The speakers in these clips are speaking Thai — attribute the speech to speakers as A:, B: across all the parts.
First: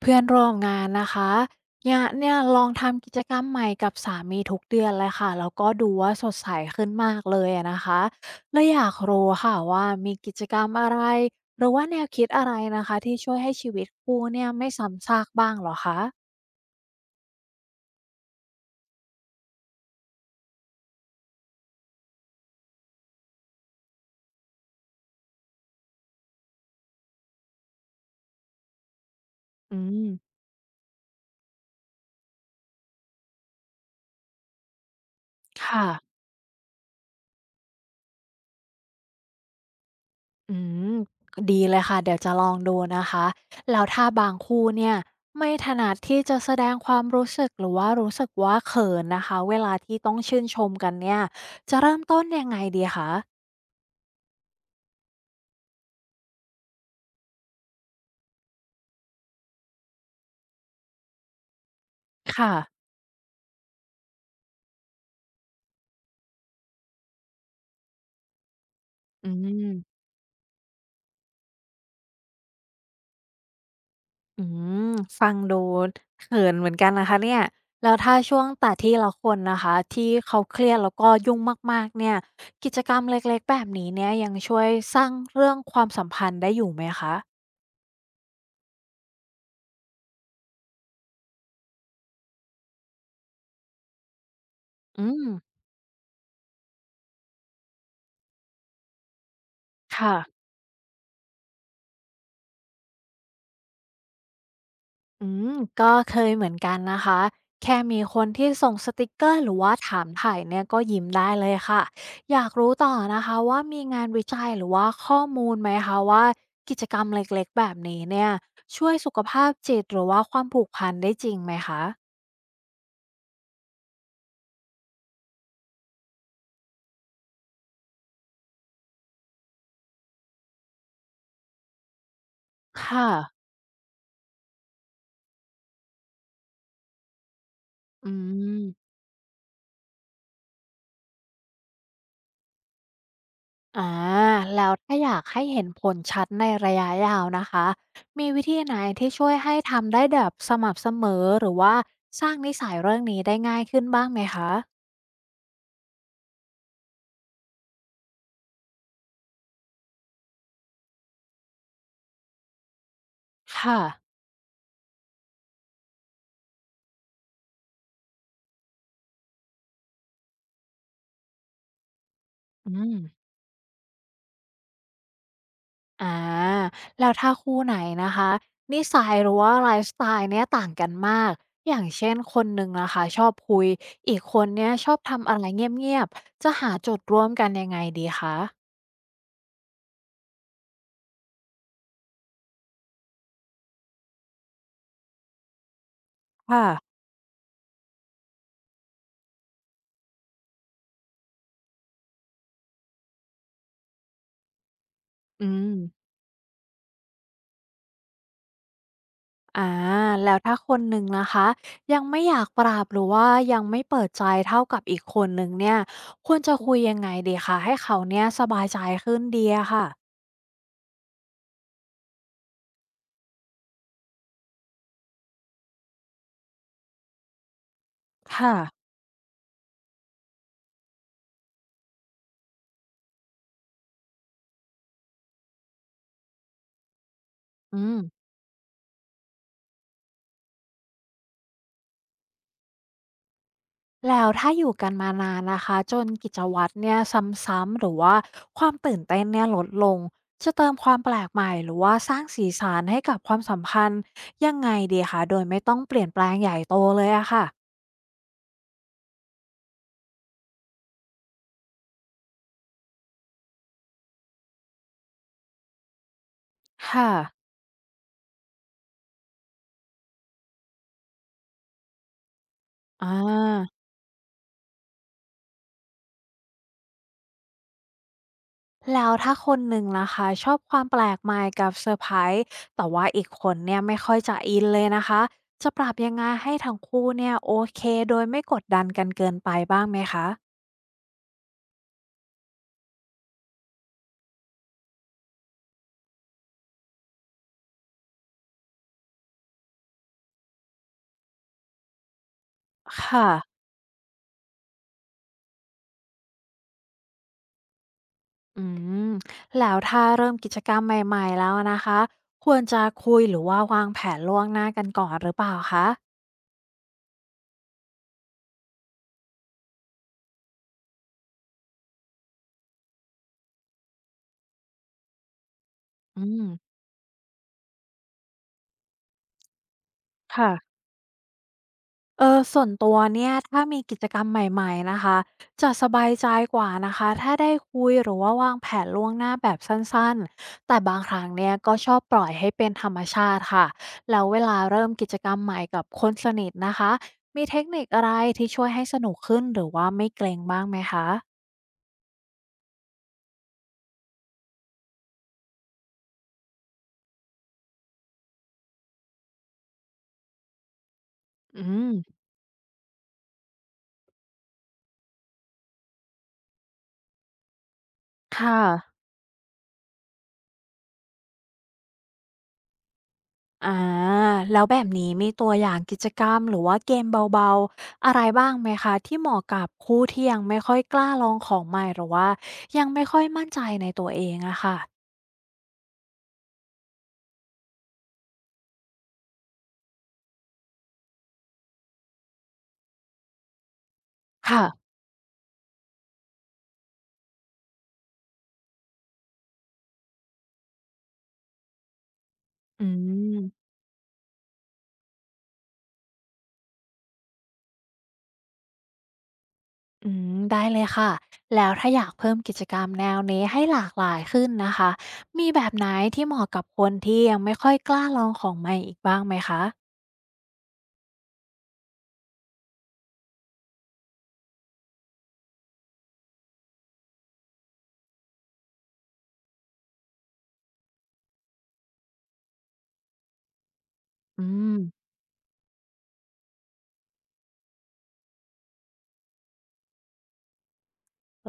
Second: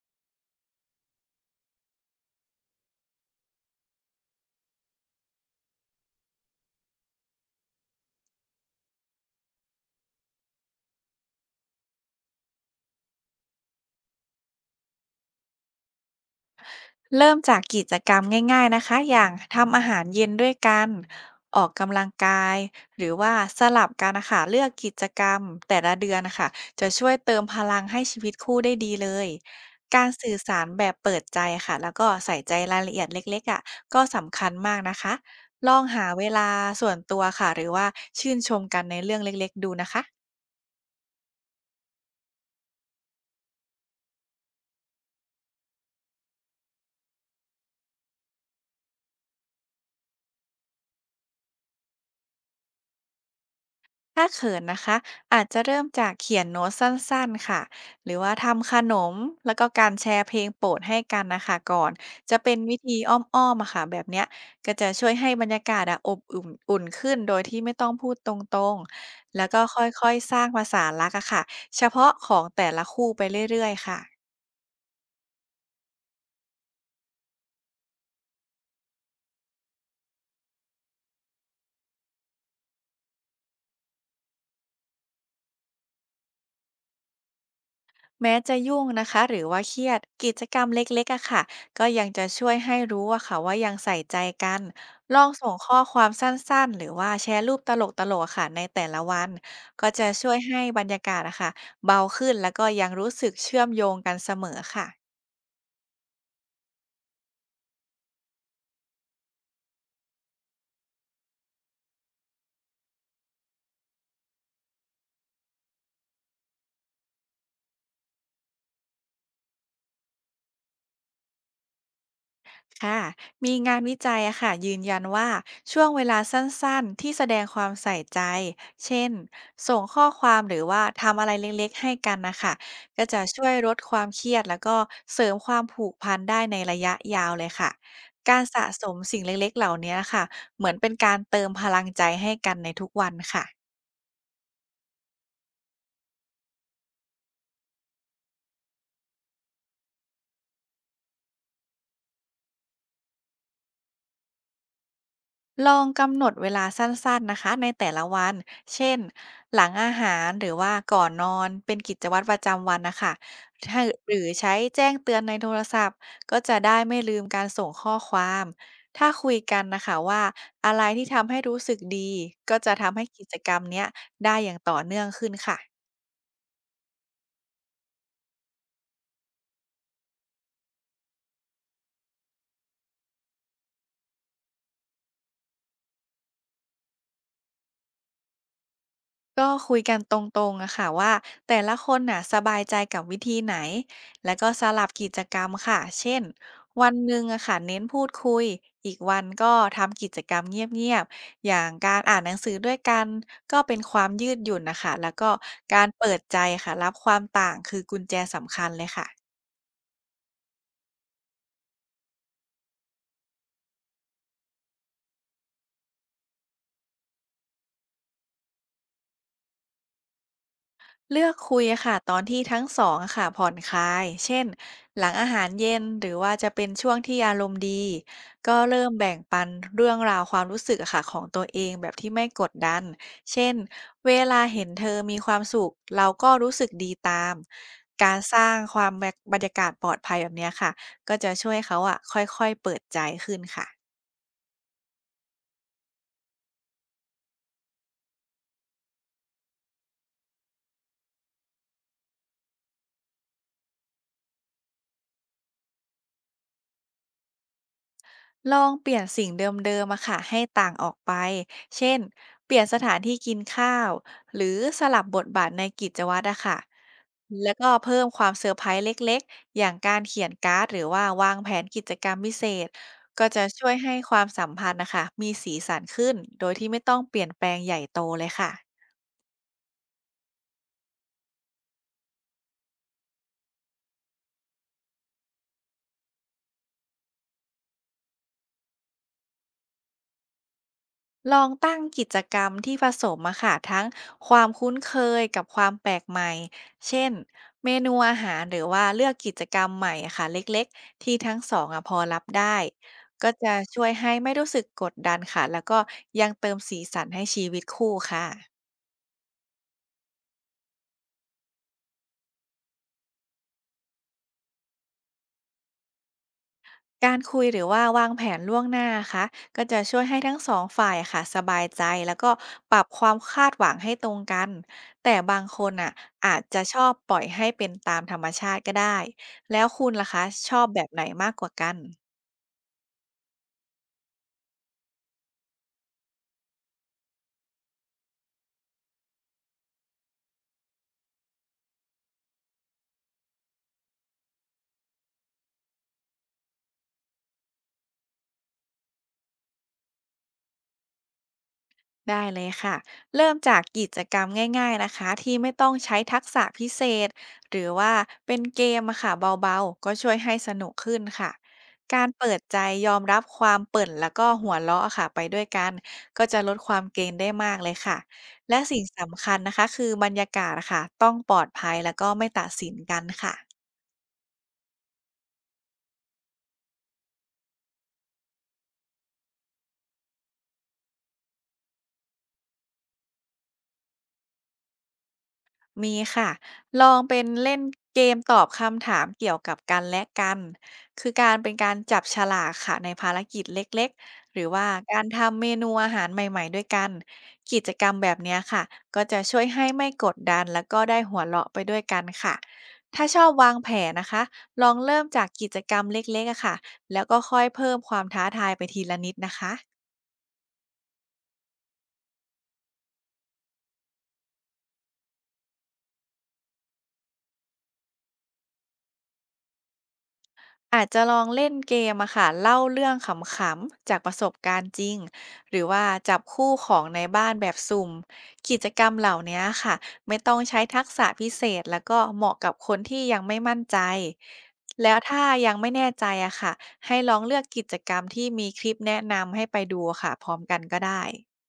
A: เพื่อนร่วมงานนะคะเนี่ยลองทำกิจกรรมใหม่กับสามีทุกเดือนเลยค่ะแล้วก็ดูว่าสดใสขึ้นมากเลยอะนะคะเลยอยากรู้ค่ะว่ามีกิจกรรมอะไรหรือว่าแนวคิดอะไรนะคะที่ช่วยให้ชีวิตคู่เนี่ยไม่ซ้ำซากบ้างเหรอคะ
B: เริ่มจากกิจกรรมง่ายๆนะคะอย่างทำอาหารเย็นด้วยกัน ออกกำลังกาย หรือว่าสลับกันนะคะเลือกกิจกรรมแต่ละเดือนนะคะจะช่วยเติมพลังให้ชีวิตคู่ได้ดีเลย
A: อื
B: กา
A: ม
B: รสื่อสารแบบเปิดใจค่ะแล้วก็ใส่ใจรายละเอียดเล็กๆอ่ะก็สำคัญมากนะคะลอง
A: ค่ะ
B: หาเวลาส่วนตัวค่ะหรือว่าชื่นชมกันในเรื่องเล็กๆดูนะคะ
A: อืมดีเลยค่ะเดี๋ยวจะลองดูนะคะแล้วถ้าบางคู่เนี่ยไม่ถนัดที่จะแสดงความรู้สึกหรือว่ารู้สึกว่าเขินนะคะเวลาที่ต้องชื่นชมกันเนี่ยจะเริ่มต้นยังไงดีคะ
B: ถ้าเขินนะคะอาจจะเริ่มจากเขียนโน้ตสั้นๆค่ะหรือว่าทำขนมแล้วก็การแชร์เพลงโปรดให้กันนะคะก่อนจะ
A: ค่ะ
B: เป็นวิธีอ้อมๆอะค่ะแบบเนี้ยก็จะช่วยให้บรรยากาศอะอบอุ่นอุ่นขึ้นโดยที่ไม่ต้องพูดตรง
A: อื
B: ๆแล้วก็
A: ม
B: ค่อยๆสร้างภาษารักอะค่ะเฉพาะของแต่ละคู่ไปเรื่อยๆค่ะ
A: อืมฟังดูเขินเหมือนกันนะคะเนี่ยแล้วถ้าช่วงแต่ที่ละคนนะคะที่เขาเครียดแล้วก็ยุ่งมากๆเนี่ยกิจกรรมเล็กๆแบบนี้เนี่ยยังช่วยสร้างเรื่องความสัมพันธ์ได้อยู่ไหมคะ
B: แม้จะยุ่งนะคะหรือว่าเครียดกิจกรรมเล็กๆอะค่ะก็ยังจะช่วยให้รู้อะค่ะว่ายังใส่ใจกัน
A: อื
B: ลอ
A: ม
B: งส่งข้อความสั้นๆ หรือว่าแชร์รูปตลกๆอะค่ะในแต่ละวันก็จะ
A: ค่ะ
B: ช่วยให้บรรยากาศอะค่ะเบาขึ้นแล้วก็ยังรู้สึกเชื่อมโยงกันเสมอค่ะ
A: อืมก็เคยเหมือนกันนะคะ แค่มีคนที่ส่งสติกเกอร์หรือว่าถามถ่ายเนี่ยก็ยิ้มได้เลยค่ะอยากรู้ต่อนะคะว่ามีงานวิจัยหรือว่าข้อมูลไหมคะว่ากิจกรรมเล็กๆแบบนี้เนี่ยช่วยสุขภาพจิตหรือว่าความผูกพันได้จริงไหมคะ
B: ค่ะมีงานวิจัยอะค่ะยืนยันว่าช่วงเวลาสั้นๆที่แสดงความใส่ใจ เช่น ส่งข้อความหรือว่าทำอะไรเล็กๆให้กันนะคะ ก็
A: ค่ะ
B: จะช่วยลดความเครียดแล้วก็เสริมความผูกพันได้ในระยะยาวเลยค่ะ
A: อื
B: การ
A: ม
B: สะสมสิ่งเล็กๆเหล่านี้ค่ะเหมือนเป็นการเติมพลังใจให้กันในทุกวันค่ะ
A: อ่าแล้วถ้าอยากให้เห็นผลชัดในระยะยาวนะคะ มีวิธีไหนที่ช่วยให้ทำได้แบบสม่ำเสมอหรือว่าสร้างนิสัยเรื่องนี้ได้ง่ายขึ้นบ้างไหมคะ
B: ลองกำหนดเวลาสั้นๆนะคะในแต่ละวัน เช่นหลังอาหารหรือว่าก่อนนอนเป็นกิจวัตรประจำวันนะคะ
A: ค่ะ
B: ถ้าหรือใช้แจ้งเตือนในโทรศัพท์ก็จะได้ไม่ลืมการส่งข้อความ ถ้าคุยกันนะคะว่าอะไรที่ทำให้รู้สึกดีก็
A: อื
B: จะ
A: ม
B: ทำให้กิจกรรมเนี้ยได้อย่างต่อเนื่องขึ้นค่ะ
A: อ่า แล้วถ้าคู่ไหนนะคะ นิสัยหรือว่าไลฟ์สไตล์เนี่ยต่างกันมาก อย่างเช่นคนหนึ่งนะคะชอบคุยอีกคนเนี่ยชอบทำอะไรเงียบๆจะหาจุดร่วมกันยังไงดีคะ
B: ก็คุยกันตรงๆอะค่ะว่าแต่ละคนน่ะสบายใจกับวิธีไหนแล้วก็สลับกิจกรรมค่ะเช่น
A: ค่ะ
B: วันหนึ่งอะค่ะเน้นพูดคุยอีกวันก็ทำกิจกรรมเงียบๆอย่างการอ่านหนังสือด้วยกันก็เป็นความยืดหยุ่นนะคะแล้วก็
A: อืม
B: การเปิดใจค่ะรับความต่างคือกุญแจสำคัญเลยค่ะ
A: อ่า แล้วถ้าคนหนึ่งนะคะยังไม่อยากปรับหรือว่ายังไม่เปิดใจเท่ากับอีกคนหนึ่งเนี่ยควรจะคุยยังไงดีคะให้เขาเนี่ยสบายใจขึ้นดีอะค่ะ
B: เลือกคุยอะค่ะตอนที่ทั้งสองอะค่ะผ่อนคลายเช่นหลังอาหารเย็นหรือว่าจะเป็นช่วงที่อารมณ์ดี
A: ค่ะ
B: ก็เริ่มแบ่งปันเรื่องราวความรู้สึกอะค่ะของตัวเองแบบที่ไม่กดดันเช่นเวลาเห็นเธอมีความสุขเราก็รู้สึกดีตาม
A: อืม
B: การสร้างความแบบบรรยากาศปลอดภัยแบบเนี้ยค่ะก็จะช่วยเขาอะค่อยๆเปิดใจขึ้นค่ะ
A: แล้วถ้าอยู่กันมานานนะคะจนกิจวัตรเนี่ยซ้ำๆหรือว่าความตื่นเต้นเนี่ยลดลงจะเติมความแปลกใหม่หรือว่าสร้างสีสันให้กับความสัมพันธ์ยังไงดีคะโดยไม่ต้องเปลี่ยนแปลงใหญ่โตเลยอะค่ะ
B: ลองเปลี่ยนสิ่งเดิมๆมาค่ะให้ต่างออกไป เช่น เปลี่ยนสถานที่กินข้าว หรือสลับบทบาทในกิจวัตรอะค่ะ
A: ค่ะ
B: แล้วก็เพิ่มความเซอร์ไพรส์เล็กๆ อย่างการเขียนการ์ดหรือว่าวางแผนกิจกรรมพิเศษ
A: อา
B: ก็จะช่วยให้ความสัมพันธ์นะคะมีสีสันขึ้น โดยที่ไม่ต้องเปลี่ยนแปลงใหญ่โตเลยค่ะ
A: แล้วถ้าคนหนึ่งนะคะชอบความแปลกใหม่กับเซอร์ไพรส์แต่ว่าอีกคนเนี่ยไม่ค่อยจะอินเลยนะคะจะปรับยังไงให้ทั้งคู่เนี่ยโอเคโดยไม่กดดันกันเกินไปบ้างไหมคะ
B: ลองตั้งกิจกรรมที่ผสมอะค่ะทั้งความคุ้นเคยกับความแปลกใหม่ เช่นเมนูอาหารหรือว่าเลือกกิจกรรมใหม่อะค่ะเล็กๆที่ทั้งสองอะพอรับได้
A: ค่ะ
B: ก็จะช่วยให้ไม่รู้สึกกดดันค่ะแล้วก็ยังเติมสีสันให้ชีวิตคู่ค่ะ
A: อืมแล้วถ้าเริ่มกิจกรรมใหม่ๆแล้วนะคะควรจะคุยหรือว่าวางแผนล่วงหน้ากันก่อนหรือเปล่าคะ
B: การคุยหรือว่าวางแผนล่วงหน้าค่ะก็จะช่วยให้ทั้งสองฝ่ายค่ะสบายใจแล้วก็ปรับความคาดหวังให้ตรงกันแต่บางคนอ่ะ
A: อื
B: อาจ
A: ม
B: จะชอบปล่อยให้เป็นตามธรรมชาติก็ได้แล้วคุณล่ะคะช
A: ค่ะ
B: อบแบบไหนมากกว่ากัน
A: ส่วนตัวเนี่ยถ้ามีกิจกรรมใหม่ๆนะคะจะสบายใจกว่านะคะถ้าได้คุยหรือว่าวางแผนล่วงหน้าแบบสั้นๆแต่บางครั้งเนี่ยก็ชอบปล่อยให้เป็นธรรมชาติค่ะแล้วเวลาเริ่มกิจกรรมใหม่กับคนสนิทนะคะมีเทคนิคอะไรที่ช่วยให้สนุกขึ้นหรือว่าไม่เกรงบ้างไหมคะ
B: ได้เลยค่ะ เริ่มจากกิจกรรมง่ายๆนะคะที่ไม่ต้องใช้ทักษะพิเศษหรือว่าเป็นเกมอะค่ะเบาๆก็ช่วยให้สนุกขึ้นค่ะ
A: อืม
B: การเปิดใจยอมรับความเปิ่นแล้วก็หัวเราะอะค่ะไปด้วยกันก็จะลดความเกรงได้มากเลยค่ะและ
A: ค่ะ
B: สิ่งสำคัญนะคะคือบรรยากาศอะค่ะต้องปลอดภัยแล้วก็ไม่ตัดสินกันค่ะ
A: อาแล้วแบบนี้มีตัวอย่างกิจกรรมหรือว่าเกมเบาๆอะไรบ้างไหมคะที่เหมาะกับคู่ที่ยังไม่ค่อยกล้าลองของใหม่หรือว่ายังไม่ค่อยมั่นใจในตัวเองอะค่ะ
B: มีค่ะ ลองเป็นเล่นเกมตอบคำถามเกี่ยวกับกันและกันคือการเป็นการจับฉลากค่ะในภารกิจเล็กๆ หรือว่า
A: ค่ะ
B: การทำเมนูอาหารใหม่ๆด้วยกัน กิจกรรมแบบเนี้ยค่ะก็จะช่วยให้ไม่กดดันแล้วก็ได้หัวเราะไปด้วยกันค่ะ
A: อื
B: ถ้าชอบวาง
A: ม
B: แผนนะคะลองเริ่มจากกิจกรรมเล็กๆอะค่ะแล้วก็ค่อยเพิ่มความท้าทายไปทีละนิดนะคะ
A: อืมได้เลยค่ะแล้วถ้าอยากเพิ่มกิจกรรมแนวนี้ให้หลากหลายขึ้นนะคะมีแบบไหนที่เหมาะกับคนที่ยังไม่ค่อยกล้าลองของใหม่อีกบ้างไหมคะ
B: อาจจะลองเล่นเกมอะค่ะเล่าเรื่องขำๆจากประสบการณ์จริงหรือว่าจับคู่ของในบ้านแบบสุ่มกิจกรรมเหล่านี้ค่ะไม่ต้องใช้ทักษะพิเศษแล้วก็เหมาะกับคนที่ยังไม่มั่นใจ
A: อืม
B: แล้วถ้ายังไม่แน่ใจอะค่ะให้ลองเลือกกิจกรรมที่มีคลิปแนะนำให้ไปดูค่ะพร้อมกันก็ได้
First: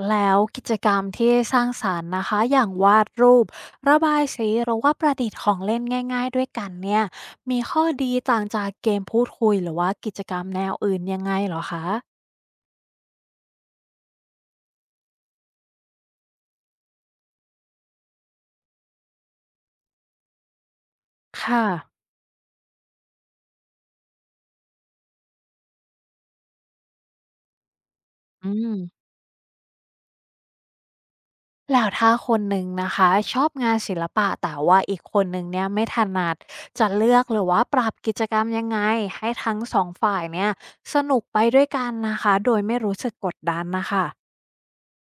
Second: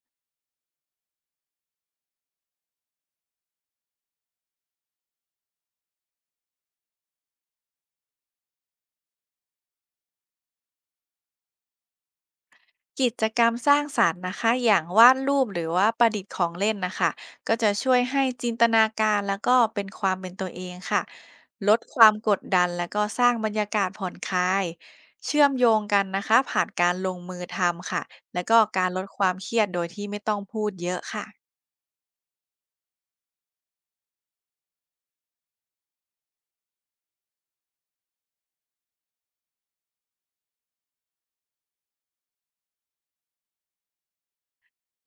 A: แล้วกิจกรรมที่สร้างสรรค์นะคะอย่างวาดรูประบายสีหรือว่าประดิษฐ์ของเล่นง่ายๆด้วยกันเนี่ยมีข้อดีต่างจากเกมพูดคุยหรือว่ากิจกรรมแนวอื่นยังไงเหรอคะ
B: กิจกรรมสร้างสรรค์นะคะอย่างวาดรูปหรือว่าประดิษฐ์ของเล่นนะคะก็จะช่วยให้จินตนาการแล้วก็เป็นความเป็นตัวเองค่ะ
A: ค่ะ
B: ลดความกดดันแล้วก็สร้างบรรยากาศผ่อนคลายเชื่อมโยงกันนะคะผ่านการลงมือทำค่ะแล้
A: อื
B: วก็
A: ม
B: การลดความเครียดโดยที่ไม่ต้องพูดเยอะค่ะ
A: แล้วถ้าคนหนึ่งนะคะชอบงานศิลปะแต่ว่าอีกคนหนึ่งเนี่ยไม่ถนัดจะเลือกหรือว่าปรับกิจกรรมยังไงให้ทั้งสองฝ่ายเนี่ยสนุกไปด้วยกันนะคะโดยไม่รู้สึกกดดันนะคะ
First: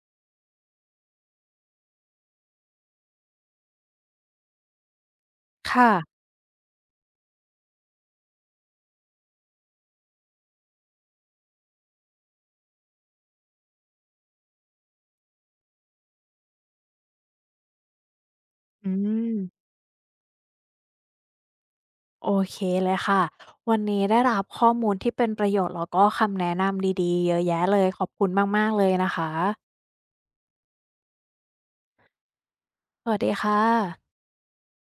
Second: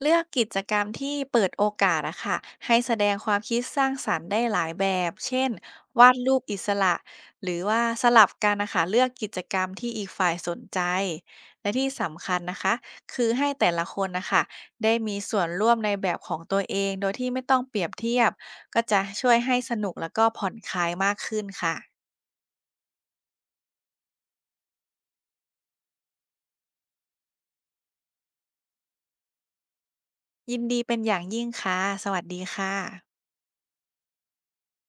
B: เลือกกิจกรรมที่เปิดโอกาสอะค่ะให้แสดงความคิดสร้างสรรค์ได้หลายแบบเช่น
A: ค่ะ
B: วาดรูปอิสระหรือว่าสลับกันนะคะเลือกกิจกรรมที่อีกฝ่ายสนใจและที่สำคัญนะคะคือให้แต่ละคนนะคะได้มีส่วนร่วมในแบบของตัวเองโดยที่ไม่ต้องเปรียบเทียบก็
A: อื
B: จะช่วย
A: ม
B: ให้สนุกแล้วก็ผ่อนคลายมากขึ้นค่ะ
A: โอเคเลยค่ะวันนี้ได้รับข้อมูลที่เป็นประโยชน์แล้วก็คำแนะนำดีๆเยอะแยะเลยขอบคุณมากๆเลยนะคะ
B: ยินดีเป็นอย่างยิ่งค่ะสวัสดีค่ะ
A: สวัสดีค่ะ